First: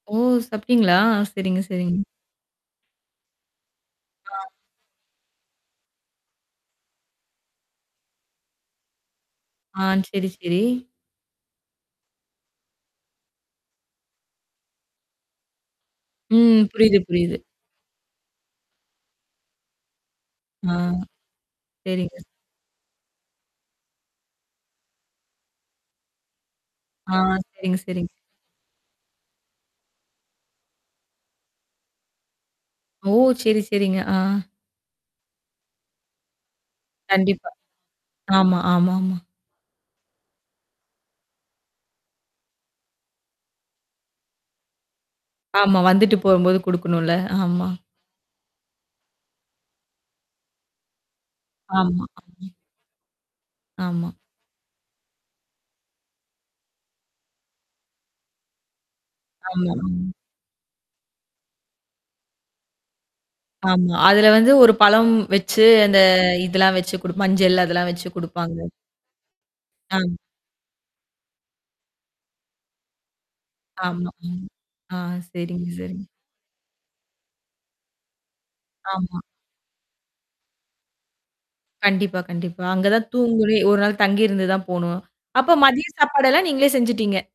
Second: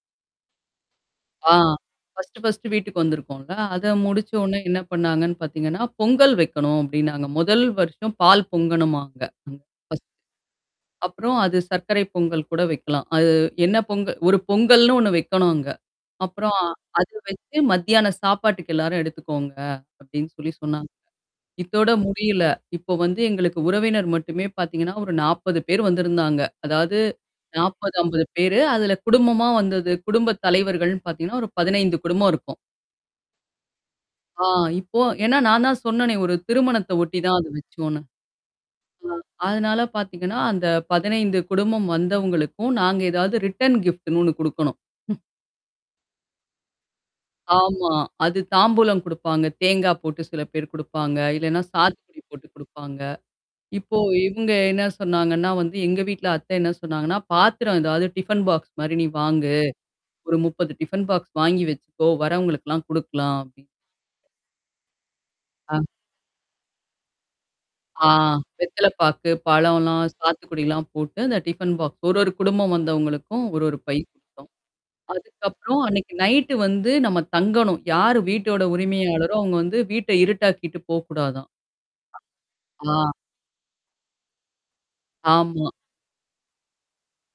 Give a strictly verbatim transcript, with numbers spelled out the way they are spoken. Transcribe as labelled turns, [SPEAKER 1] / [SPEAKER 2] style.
[SPEAKER 1] ஓ! சாப்டீங்களா!
[SPEAKER 2] ஆ.
[SPEAKER 1] செரிங்க, செரிங்க.
[SPEAKER 2] ஃபஸ்ட்டு, ஃபஸ்ட்டு வீட்டுக்கு வந்திருக்கோம்ல. அத முடிச்ச
[SPEAKER 1] ஆ.
[SPEAKER 2] உடனே என்ன பண்ணாங்கன்னு பாத்தீங்கன்னா, பொங்கல் வைக்கணும் அப்டின்னாங்க. முதல் வருஷம் பால் பொங்கணுமா அங்க.
[SPEAKER 1] ஆ.
[SPEAKER 2] [unintelligible]
[SPEAKER 1] செரி, செரி.
[SPEAKER 2] அப்புறம் அது சர்க்கரை பொங்கல் கூட வைக்கலாம். அது என்ன பொங்கல் ஒரு பொங்கல்ன்னு ஒண்ணு வைக்கணும் அங்க. அப்புறம்
[SPEAKER 1] ம். புரியுது
[SPEAKER 2] அத
[SPEAKER 1] புரியுது.
[SPEAKER 2] வச்சு மத்தியான சாப்பாட்டுக்கு எல்லாரும் எடுத்துக்கோங்க. அப்டின்னு சொல்லி
[SPEAKER 1] ஆ.
[SPEAKER 2] சொன்னாங்க. இத்தோட
[SPEAKER 1] செரிங்க.
[SPEAKER 2] முடியல. இப்போ வந்து எங்களுக்கு உறவினர் மட்டுமே பாத்தீங்கன்னா, ஒரு நாப்பது பேர் வந்திருந்தாங்க. அதாவது
[SPEAKER 1] ஆ செரிங்க,
[SPEAKER 2] நாப்பது,
[SPEAKER 1] செரிங்க.
[SPEAKER 2] அம்பது பேரு. அதுல குடும்பமா வந்தது குடும்ப தலைவர்கள்னு பாத்தீங்கன்னா, ஒரு பதினைந்து குடும்பம் இருக்கும்.
[SPEAKER 1] ஓ! செரி, செரிங்க. ஆ.
[SPEAKER 2] ஆ இப்போ ஏன்னா நான் தான் சொன்னனே ஒரு திருமணத்த ஒட்டி தான் அது
[SPEAKER 1] கண்டிப்பா.
[SPEAKER 2] வச்சோன்னு.
[SPEAKER 1] ஆமா, ஆமாமா.
[SPEAKER 2] ஆ அதனால பாத்தீங்கன்னா, அந்த பதினைந்து குடும்பம் வந்தவங்களுக்கும் நாங்க ஏதாவது ரிட்டர்ன் கிஃப்ட்ன்னு ஒண்ணு குடுக்கணும்.
[SPEAKER 1] ஆமா. வந்துட்டு போம்போது குடுக்கணும் இல்ல. ஆமா.
[SPEAKER 2] ஆமா. அது தாம்பூலம் குடுப்பாங்க. தேங்காய் போட்டு சில பேர் குடுப்பாங்க. இல்லனா
[SPEAKER 1] ஆமா.
[SPEAKER 2] சாத்துக்குடி போட்டு
[SPEAKER 1] ம்.
[SPEAKER 2] குடுப்பாங்க. இப்போ
[SPEAKER 1] ஆமா.
[SPEAKER 2] இவங்க என்ன சொன்னாங்கன்னா வந்து எங்க வீட்ல அத்தை என்ன சொன்னாங்கன்னா, பாத்திரம் ஏதாவது டிஃபன் பாக்ஸ் மாரி நீ வாங்கு.
[SPEAKER 1] ஆமா ம்.
[SPEAKER 2] ஒரு முப்பது டிஃபன் பாக்ஸ் வாங்கி வெச்சுக்கோ! வரவங்கலுக்குலாம் குடுக்கலாம் அப்டின்னு
[SPEAKER 1] ஆமா. அதுல வந்து ஒரு பழம் வெச்சு
[SPEAKER 2] ஆ.
[SPEAKER 1] அந்த இதெல்லாம் வெச்சு குடுப் மஞ்சள் அதெல்லாம் வெச்சு
[SPEAKER 2] ஆ
[SPEAKER 1] குடுப்பாங்க.
[SPEAKER 2] வெத்தல பாக்கு, பழம்லாம்,
[SPEAKER 1] அம்.
[SPEAKER 2] சாத்துக்குடிலாம் போட்டு, அ இந்த டிஃபன் பாக்ஸ். ஒரு, ஒரு குடும்பம் வந்தவங்களுக்கும், ஒரு, ஒரு பை
[SPEAKER 1] ஆமா. ம்.
[SPEAKER 2] குடுத்தோம்.
[SPEAKER 1] ஆ செரிங்க
[SPEAKER 2] அதுக்கப்புறம்
[SPEAKER 1] செரிங்க.
[SPEAKER 2] அன்னைக்கு நைட்டு வந்து நம்ம தங்கணும். யாரு வீட்டோட
[SPEAKER 1] ஆமா.
[SPEAKER 2] உரிமையாளரோ அவங்க வந்து வீட்ட இருட்டாக்கிட்டு போக்கூடாதாம்.
[SPEAKER 1] கண்டிப்பா, கண்டிப்பா. அங்க
[SPEAKER 2] ஆ. ஆ.
[SPEAKER 1] தான் தூங்குறே. ஒரு நாள் தங்கியிருந்து தான் போணும். அப்ப
[SPEAKER 2] ஆமா.
[SPEAKER 1] மதிய சாப்பாடெல்லாம் நீங்களே செஞ்சுட்டீங்க.